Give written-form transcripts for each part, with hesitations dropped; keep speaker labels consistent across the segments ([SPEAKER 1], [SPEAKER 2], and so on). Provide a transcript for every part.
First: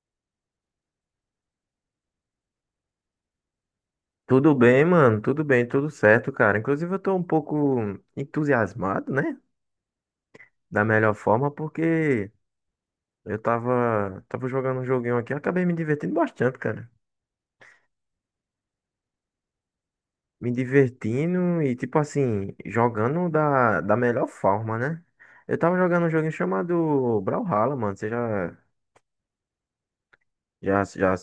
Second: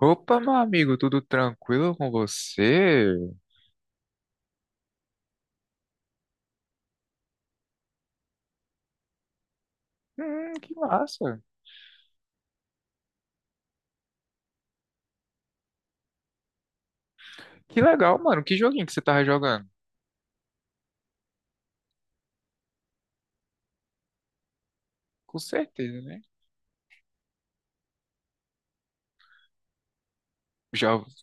[SPEAKER 1] Opa, meu amigo, tudo tranquilo com você?
[SPEAKER 2] Tudo bem, mano? Tudo bem, tudo certo, cara. Inclusive, eu tô um pouco entusiasmado, né?
[SPEAKER 1] Que
[SPEAKER 2] Da melhor
[SPEAKER 1] massa.
[SPEAKER 2] forma, porque eu tava jogando um joguinho aqui, eu acabei me divertindo bastante, cara.
[SPEAKER 1] Que legal, mano. Que joguinho que você tava jogando?
[SPEAKER 2] Me divertindo e, tipo assim, jogando da melhor forma, né?
[SPEAKER 1] Com
[SPEAKER 2] Eu tava
[SPEAKER 1] certeza,
[SPEAKER 2] jogando um
[SPEAKER 1] né?
[SPEAKER 2] joguinho chamado Brawlhalla, mano. Você já, já,
[SPEAKER 1] Já,
[SPEAKER 2] já,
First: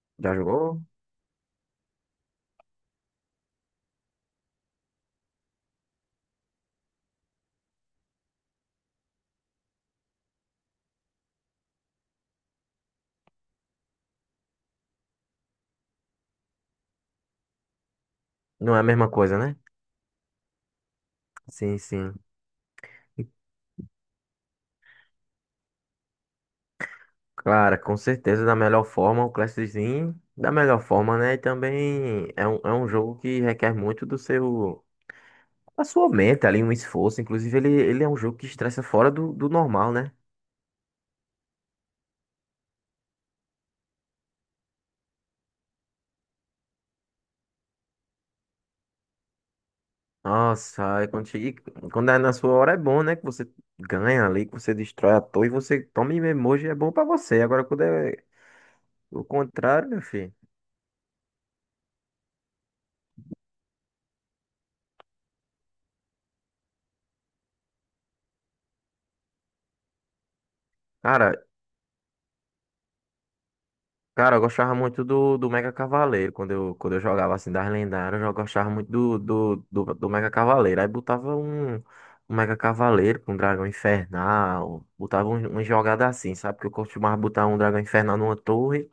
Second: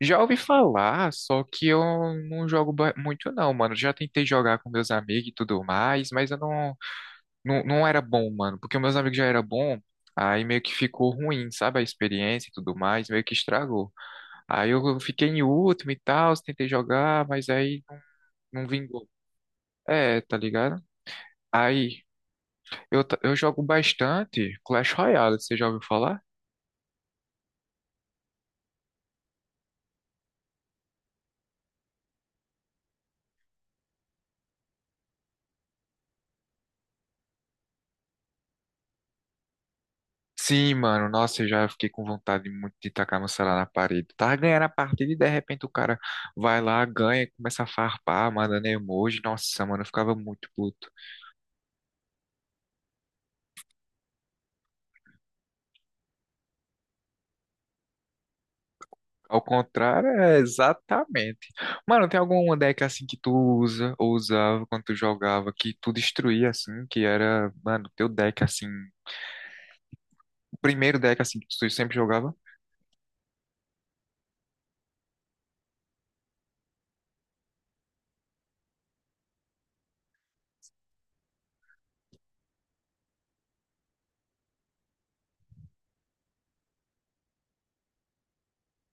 [SPEAKER 1] já
[SPEAKER 2] já
[SPEAKER 1] ouvi
[SPEAKER 2] jogou?
[SPEAKER 1] falar, só que eu não jogo muito não, mano. Já tentei jogar com meus amigos e tudo mais, mas eu não era bom, mano. Porque meus amigos já eram bom, aí meio que ficou ruim, sabe? A experiência e tudo mais, meio que estragou. Aí eu fiquei em último e tal, tentei jogar, mas aí não
[SPEAKER 2] Não é a
[SPEAKER 1] vingou.
[SPEAKER 2] mesma coisa, né?
[SPEAKER 1] É, tá ligado?
[SPEAKER 2] Sim,
[SPEAKER 1] Aí
[SPEAKER 2] sim.
[SPEAKER 1] Eu jogo bastante Clash Royale, você já ouviu falar?
[SPEAKER 2] Claro, com certeza, da melhor forma, o Clash da melhor forma, né? E também é um jogo que requer muito do seu, da sua mente ali, um esforço. Inclusive, ele é um jogo que estressa fora do, do normal, né?
[SPEAKER 1] Sim, mano, nossa, eu já fiquei com vontade muito de tacar meu celular na parede. Tava ganhando a partida e de repente o cara vai lá, ganha, começa a farpar, mandando emoji. Nossa, mano, eu ficava muito
[SPEAKER 2] Nossa,
[SPEAKER 1] puto.
[SPEAKER 2] e quando é na sua hora é bom, né? Que você ganha ali, que você destrói a torre, você toma em emoji, é bom pra você. Agora, quando é o
[SPEAKER 1] Ao
[SPEAKER 2] contrário, meu
[SPEAKER 1] contrário,
[SPEAKER 2] filho.
[SPEAKER 1] é exatamente. Mano, tem alguma deck assim que tu usa ou usava quando tu jogava que tu destruía assim, que era, mano, teu deck assim, o primeiro deck
[SPEAKER 2] Cara,
[SPEAKER 1] assim que tu sempre jogava?
[SPEAKER 2] Cara, eu gostava muito do Mega Cavaleiro. Quando eu jogava assim das lendárias, eu gostava muito do Mega Cavaleiro. Aí botava um Mega Cavaleiro com um Dragão Infernal. Botava um, um jogada assim, sabe? Porque eu costumava botar um Dragão Infernal numa torre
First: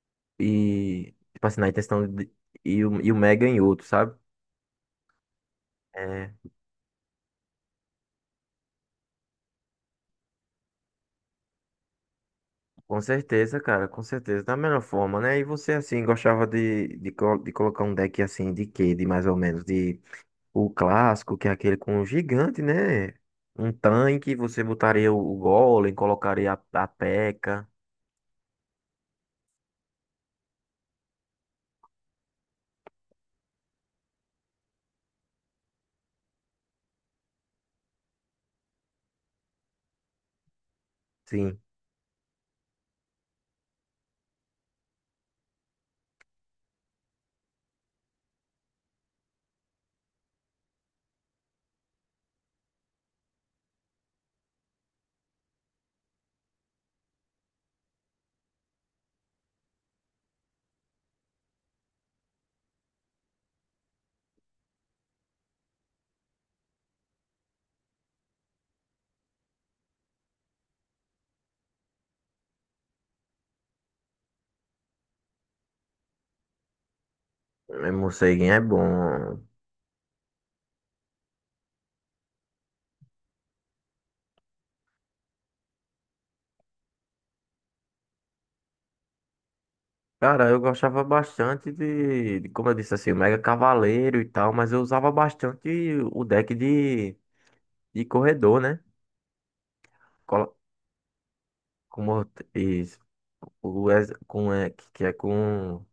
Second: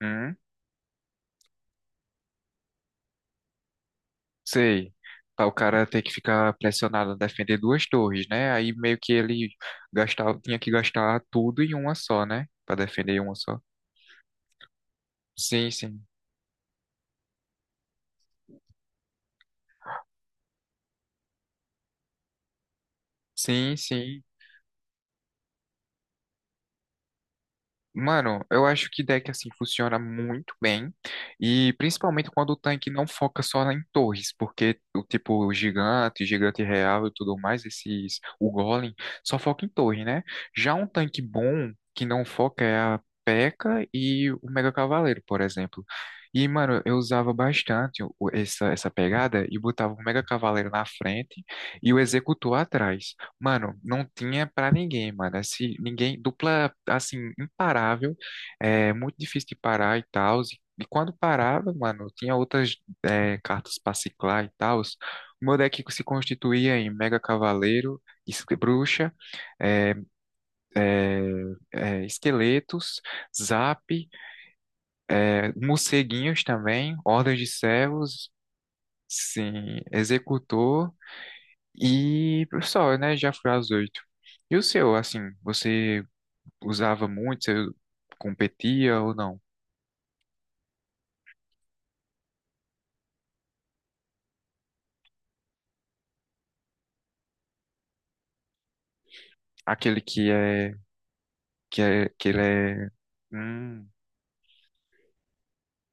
[SPEAKER 1] Hum?
[SPEAKER 2] e, tipo assim, na intenção de, e o Mega em outro, sabe?
[SPEAKER 1] Sei. Pra o cara ter que
[SPEAKER 2] É,
[SPEAKER 1] ficar pressionado a defender duas torres, né? Aí meio que ele gastava, tinha que gastar tudo em uma só, né? Pra
[SPEAKER 2] com
[SPEAKER 1] defender uma só.
[SPEAKER 2] certeza, cara, com certeza. Da melhor forma, né? E
[SPEAKER 1] Sim,
[SPEAKER 2] você,
[SPEAKER 1] sim.
[SPEAKER 2] assim, gostava de colocar um deck assim, de quê? De mais ou menos? O clássico, que é aquele com o gigante, né? Um
[SPEAKER 1] Sim, sim.
[SPEAKER 2] tanque, você botaria o Golem, colocaria a Pekka.
[SPEAKER 1] Mano, eu acho que deck assim funciona muito bem, e principalmente quando o tanque não foca só em torres, porque o tipo o gigante, gigante real e tudo mais, esses o golem só foca em torre, né? Já um tanque
[SPEAKER 2] Sim,
[SPEAKER 1] bom que não foca é a P.E.K.K.A. e K K A e o Mega Cavaleiro, por exemplo. E mano, eu usava bastante essa pegada e botava o Mega Cavaleiro na frente e o Executor atrás. Mano, não tinha pra ninguém, mano. Esse, ninguém, dupla, assim, imparável, é muito difícil de parar e tal. E quando parava, mano, tinha outras cartas pra ciclar e tal. O meu deck se constituía em Mega Cavaleiro, Bruxa, é, é, Esqueletos, Zap, Morceguinhos também, Ordens de
[SPEAKER 2] o
[SPEAKER 1] Servos,
[SPEAKER 2] morceguinho é bom.
[SPEAKER 1] sim, Executor e só, né? Já fui às oito. E o seu, assim, você usava muito? Você competia ou não?
[SPEAKER 2] Cara, eu gostava bastante de, como eu disse assim, o Mega Cavaleiro e tal, mas eu usava bastante o deck de corredor, né?
[SPEAKER 1] Aquele que
[SPEAKER 2] Colo-
[SPEAKER 1] é,
[SPEAKER 2] Como
[SPEAKER 1] que ele é,
[SPEAKER 2] isso,
[SPEAKER 1] hum,
[SPEAKER 2] o, ex- com, é, que é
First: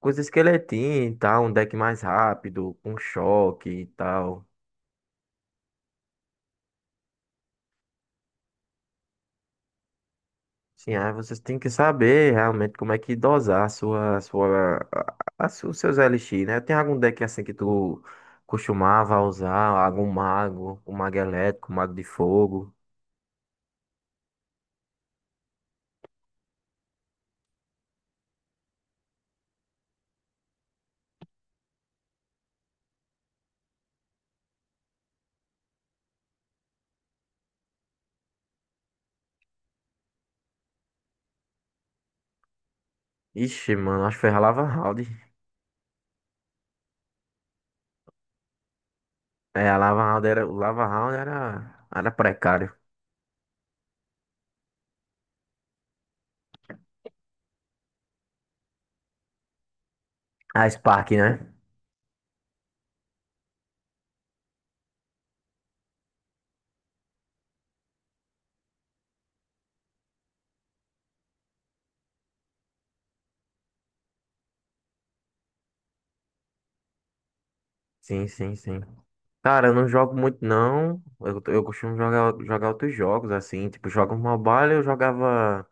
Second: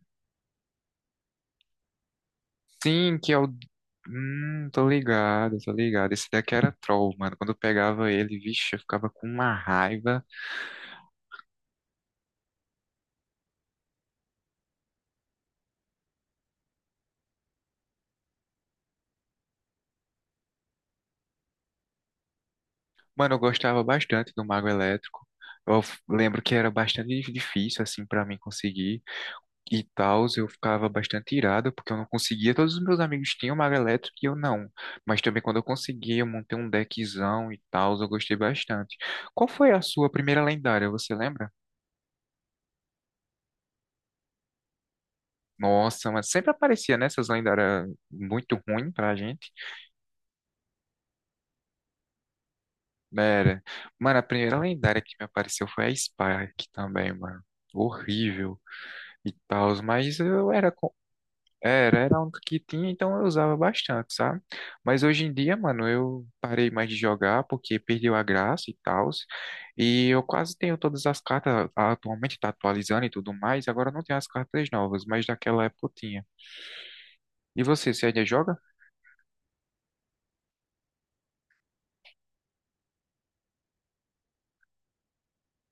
[SPEAKER 2] com os esqueletinhos e tal, um deck mais rápido, com
[SPEAKER 1] sim, que é o,
[SPEAKER 2] choque e tal.
[SPEAKER 1] tô ligado, tô ligado. Esse daqui era troll, mano. Quando eu pegava ele, vixe, eu ficava com uma raiva.
[SPEAKER 2] Sim, aí vocês têm que saber realmente como é que dosar a sua, os seus LX, né? Tem algum deck assim que tu costumava usar? Algum mago, um mago elétrico, um mago de fogo?
[SPEAKER 1] Mano, eu gostava bastante do Mago Elétrico. Eu lembro que era bastante difícil, assim, pra mim conseguir. E tal, eu ficava bastante irado, porque eu não conseguia. Todos os meus amigos tinham mago elétrico e eu não. Mas também quando eu consegui, eu montei um deckzão e tal, eu gostei bastante. Qual foi a sua primeira lendária, você lembra?
[SPEAKER 2] Ixi, mano, acho que foi a Lava Round.
[SPEAKER 1] Nossa, mas sempre aparecia né essas lendárias muito ruim pra gente.
[SPEAKER 2] É, a Lava Round era, o Lava Round era, era precário.
[SPEAKER 1] Era. Mano, a primeira lendária que me apareceu foi a Spark também, mano. Horrível e tal, mas eu
[SPEAKER 2] A
[SPEAKER 1] era.
[SPEAKER 2] Spark, né?
[SPEAKER 1] Era, era um que tinha, então eu usava bastante, sabe? Mas hoje em dia, mano, eu parei mais de jogar porque perdeu a graça e tal. E eu quase tenho todas as cartas, atualmente tá atualizando e tudo mais, agora não tem as cartas novas, mas daquela época eu tinha. E você, você ainda
[SPEAKER 2] Sim, sim,
[SPEAKER 1] joga?
[SPEAKER 2] sim. Cara, eu não jogo muito não. Eu costumo jogar outros jogos, assim. Tipo, jogo mobile, eu jogava.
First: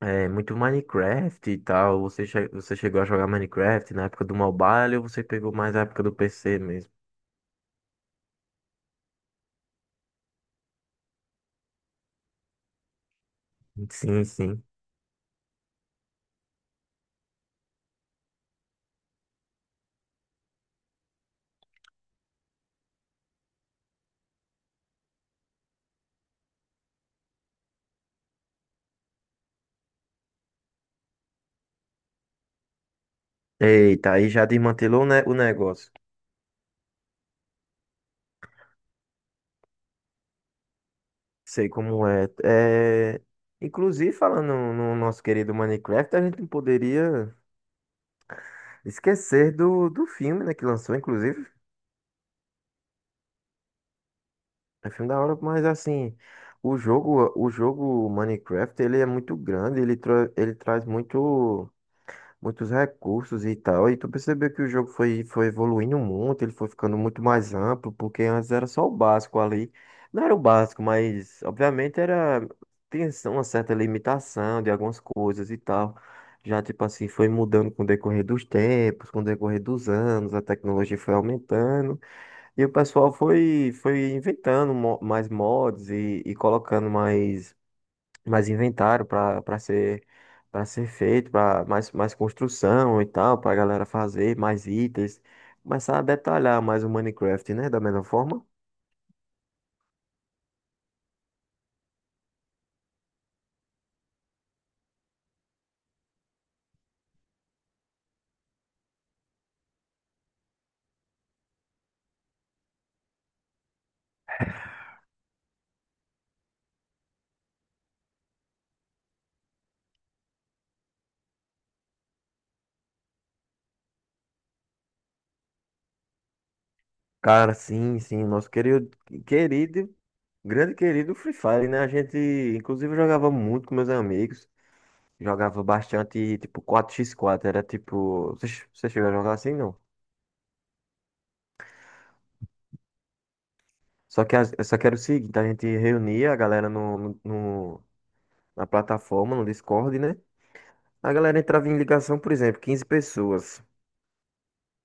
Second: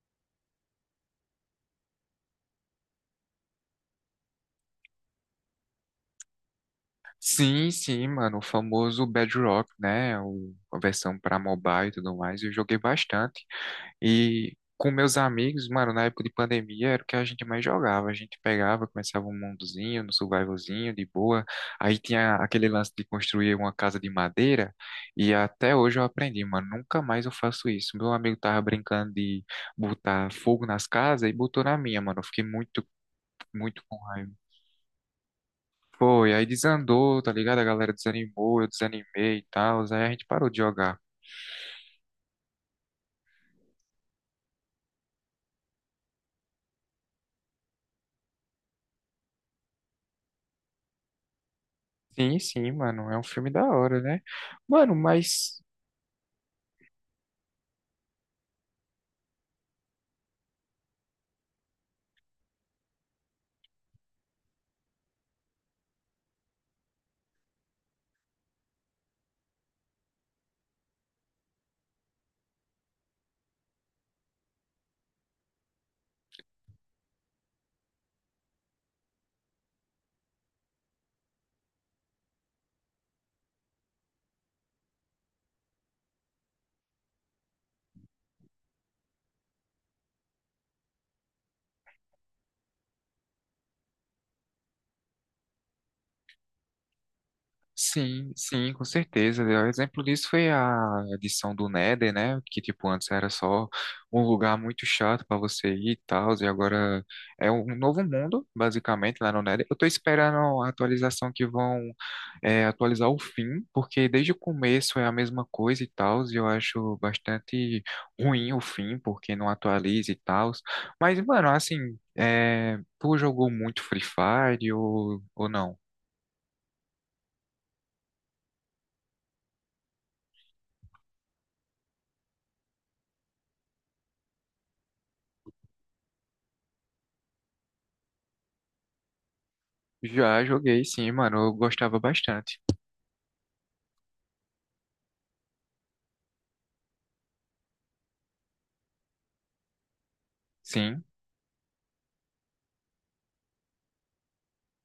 [SPEAKER 2] É, muito Minecraft e tal. Você chegou a jogar Minecraft na época do mobile ou você pegou mais a época do PC mesmo?
[SPEAKER 1] Sim, sim, mano, o famoso Bedrock, né? O, a versão para mobile e tudo mais, eu joguei bastante.
[SPEAKER 2] Sim,
[SPEAKER 1] E
[SPEAKER 2] sim.
[SPEAKER 1] com meus amigos, mano, na época de pandemia era o que a gente mais jogava. A gente pegava, começava um mundozinho, no survivalzinho, de boa. Aí tinha aquele lance de construir uma casa de madeira. E até hoje eu aprendi, mano, nunca mais eu faço isso. Meu amigo tava brincando de botar fogo nas casas e botou na minha, mano. Eu fiquei muito, muito com
[SPEAKER 2] Eita, aí
[SPEAKER 1] raiva.
[SPEAKER 2] já desmantelou, né, o negócio.
[SPEAKER 1] Foi, aí desandou, tá ligado? A galera desanimou, eu desanimei e tal. Aí a gente parou de jogar.
[SPEAKER 2] Sei como é. É, inclusive, falando no nosso querido Minecraft, a gente não poderia esquecer do filme, né, que lançou, inclusive.
[SPEAKER 1] Sim, sim, mano, é um filme da hora, né?
[SPEAKER 2] É
[SPEAKER 1] Mano,
[SPEAKER 2] filme da hora,
[SPEAKER 1] mas
[SPEAKER 2] mas assim, o jogo Minecraft, ele é muito grande, ele, tra ele traz muito, muitos recursos e tal. E tu percebeu que o jogo foi evoluindo muito, ele foi ficando muito mais amplo, porque antes era só o básico ali. Não era o básico, mas obviamente era, tinha assim, uma certa limitação de algumas coisas e tal. Já, tipo assim, foi mudando com o decorrer dos tempos, com o decorrer dos anos, a tecnologia foi aumentando e o pessoal foi inventando mais mods e colocando mais inventário para ser para ser feito, para mais construção e tal, para a galera fazer mais itens, começar a detalhar mais o Minecraft, né, da mesma
[SPEAKER 1] sim,
[SPEAKER 2] forma.
[SPEAKER 1] sim, com certeza. O exemplo disso foi a edição do Nether, né? Que, tipo, antes era só um lugar muito chato pra você ir e tal, e agora é um novo mundo, basicamente, lá no Nether. Eu tô esperando a atualização que vão atualizar o fim, porque desde o começo é a mesma coisa e tal, e eu acho bastante ruim o fim, porque não atualiza e tal. Mas, mano, assim, tu jogou muito Free Fire ou não?
[SPEAKER 2] Cara, sim, sim, nosso querido grande querido Free Fire, né? A gente inclusive jogava muito com meus amigos, jogava bastante tipo quatro x quatro era tipo, você chegou a jogar assim, não?
[SPEAKER 1] Já joguei, sim, mano. Eu gostava bastante.
[SPEAKER 2] Só que, só que era o seguinte, a gente reunia a galera no, no, no- na plataforma, no Discord, né?
[SPEAKER 1] Sim,
[SPEAKER 2] A galera entrava em ligação, por exemplo, 15 pessoas,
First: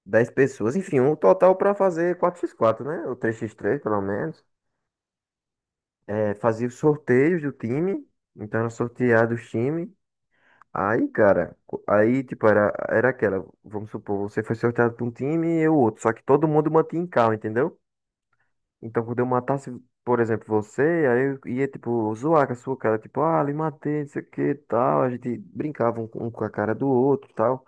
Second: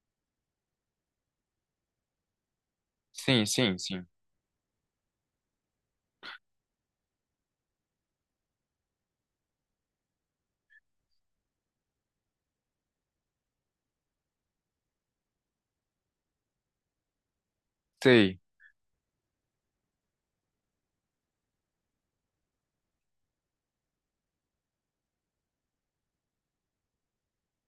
[SPEAKER 2] 10 pessoas, enfim, um total para fazer quatro x quatro, né? Ou três
[SPEAKER 1] sim,
[SPEAKER 2] x
[SPEAKER 1] sim,
[SPEAKER 2] três pelo
[SPEAKER 1] sim.
[SPEAKER 2] menos. É, fazia os sorteios do time, então era sorteado os times. Aí, cara, tipo, era aquela, vamos supor, você foi sorteado para um time e eu outro, só que todo mundo mantinha em calma, entendeu?
[SPEAKER 1] Sei.
[SPEAKER 2] Então, quando eu matasse, por exemplo, você, aí eu ia, tipo, zoar com a sua cara, tipo, ah, lhe matei, não sei o que, tal. A gente brincava um com a cara do outro, tal.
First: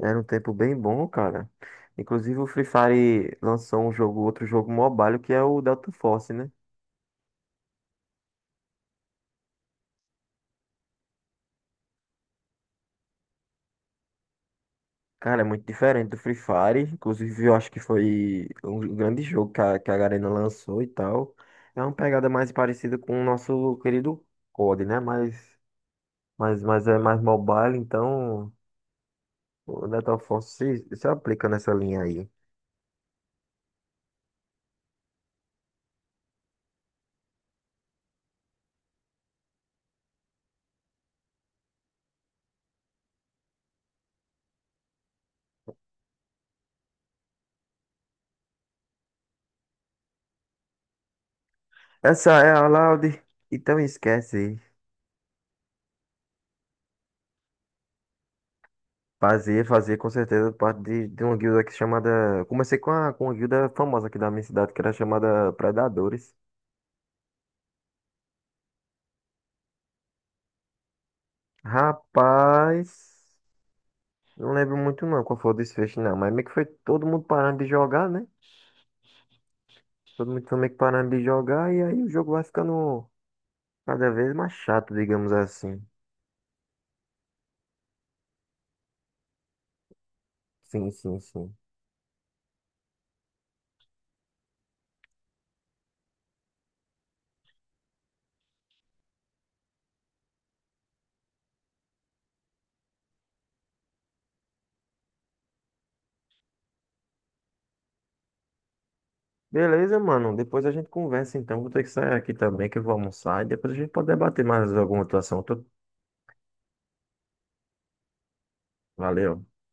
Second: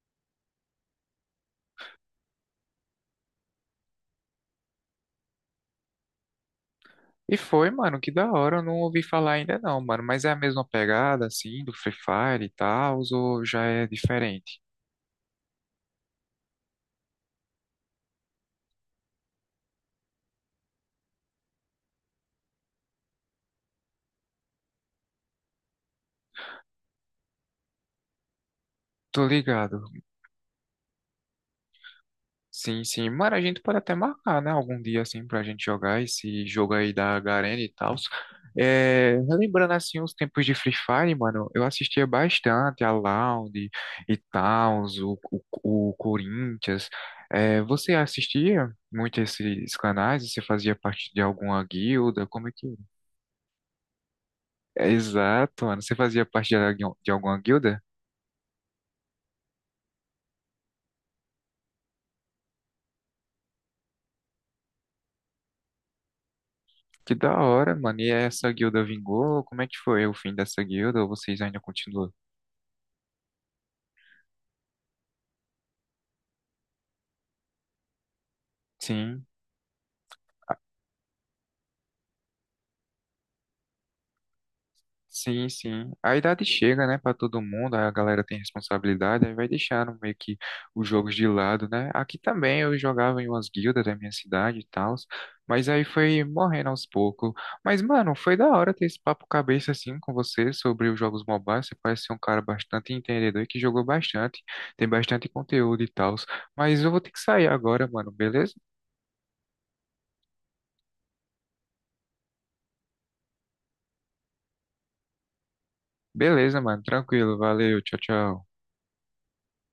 [SPEAKER 2] Era um tempo bem bom, cara. Inclusive, o Free Fire lançou um jogo, outro jogo mobile, que é o Delta Force, né?
[SPEAKER 1] E foi, mano, que da hora. Eu não ouvi falar ainda não, mano. Mas é a mesma pegada, assim, do Free Fire e tal, ou já é diferente?
[SPEAKER 2] Cara, é muito diferente do Free Fire. Inclusive, eu acho que foi um grande jogo que a Garena lançou e tal. É uma pegada mais parecida com o nosso querido COD, né? Mas é mais mobile, então.
[SPEAKER 1] Tô ligado.
[SPEAKER 2] O Neto Afonso se aplica nessa linha aí.
[SPEAKER 1] Sim, sim. Mano, a gente pode até marcar, né? Algum dia, assim, pra gente jogar esse jogo aí da Garena e tal. É, relembrando, assim, os tempos de Free Fire, mano, eu assistia bastante a Loud e tal, o Corinthians. É, você assistia muito esses canais? Você fazia parte de alguma guilda?
[SPEAKER 2] Essa
[SPEAKER 1] Como
[SPEAKER 2] é
[SPEAKER 1] é que...
[SPEAKER 2] a Laude. Então esquece.
[SPEAKER 1] É, exato, mano. Você fazia parte de, de alguma guilda?
[SPEAKER 2] Fazer com certeza parte de uma guilda que é chamada. Comecei com uma guilda famosa aqui da minha cidade, que era chamada Predadores.
[SPEAKER 1] Que da hora, mano. E essa guilda vingou? Como é que foi o fim dessa guilda? Ou vocês ainda continuam?
[SPEAKER 2] Rapaz, não lembro muito não qual foi o desfecho, não. Mas meio que foi todo mundo parando de jogar, né?
[SPEAKER 1] Sim.
[SPEAKER 2] Todo mundo foi meio que parando de jogar e aí o jogo vai ficando cada vez mais chato, digamos
[SPEAKER 1] Sim,
[SPEAKER 2] assim.
[SPEAKER 1] sim. A idade chega, né, para todo mundo, a galera tem responsabilidade, aí vai deixando meio que os
[SPEAKER 2] Sim,
[SPEAKER 1] jogos
[SPEAKER 2] sim,
[SPEAKER 1] de
[SPEAKER 2] sim.
[SPEAKER 1] lado, né? Aqui também eu jogava em umas guildas da minha cidade e tal, mas aí foi morrendo aos poucos. Mas, mano, foi da hora ter esse papo cabeça assim com você sobre os jogos mobiles. Você parece ser um cara bastante entendedor e que jogou bastante, tem bastante conteúdo e tal. Mas eu vou ter que sair agora, mano, beleza?
[SPEAKER 2] Beleza, mano. Depois a gente conversa, então. Vou ter que sair aqui também, que eu vou almoçar. E depois a gente pode debater mais alguma atuação.
[SPEAKER 1] Beleza, mano, tranquilo, valeu, tchau, tchau.
[SPEAKER 2] Valeu.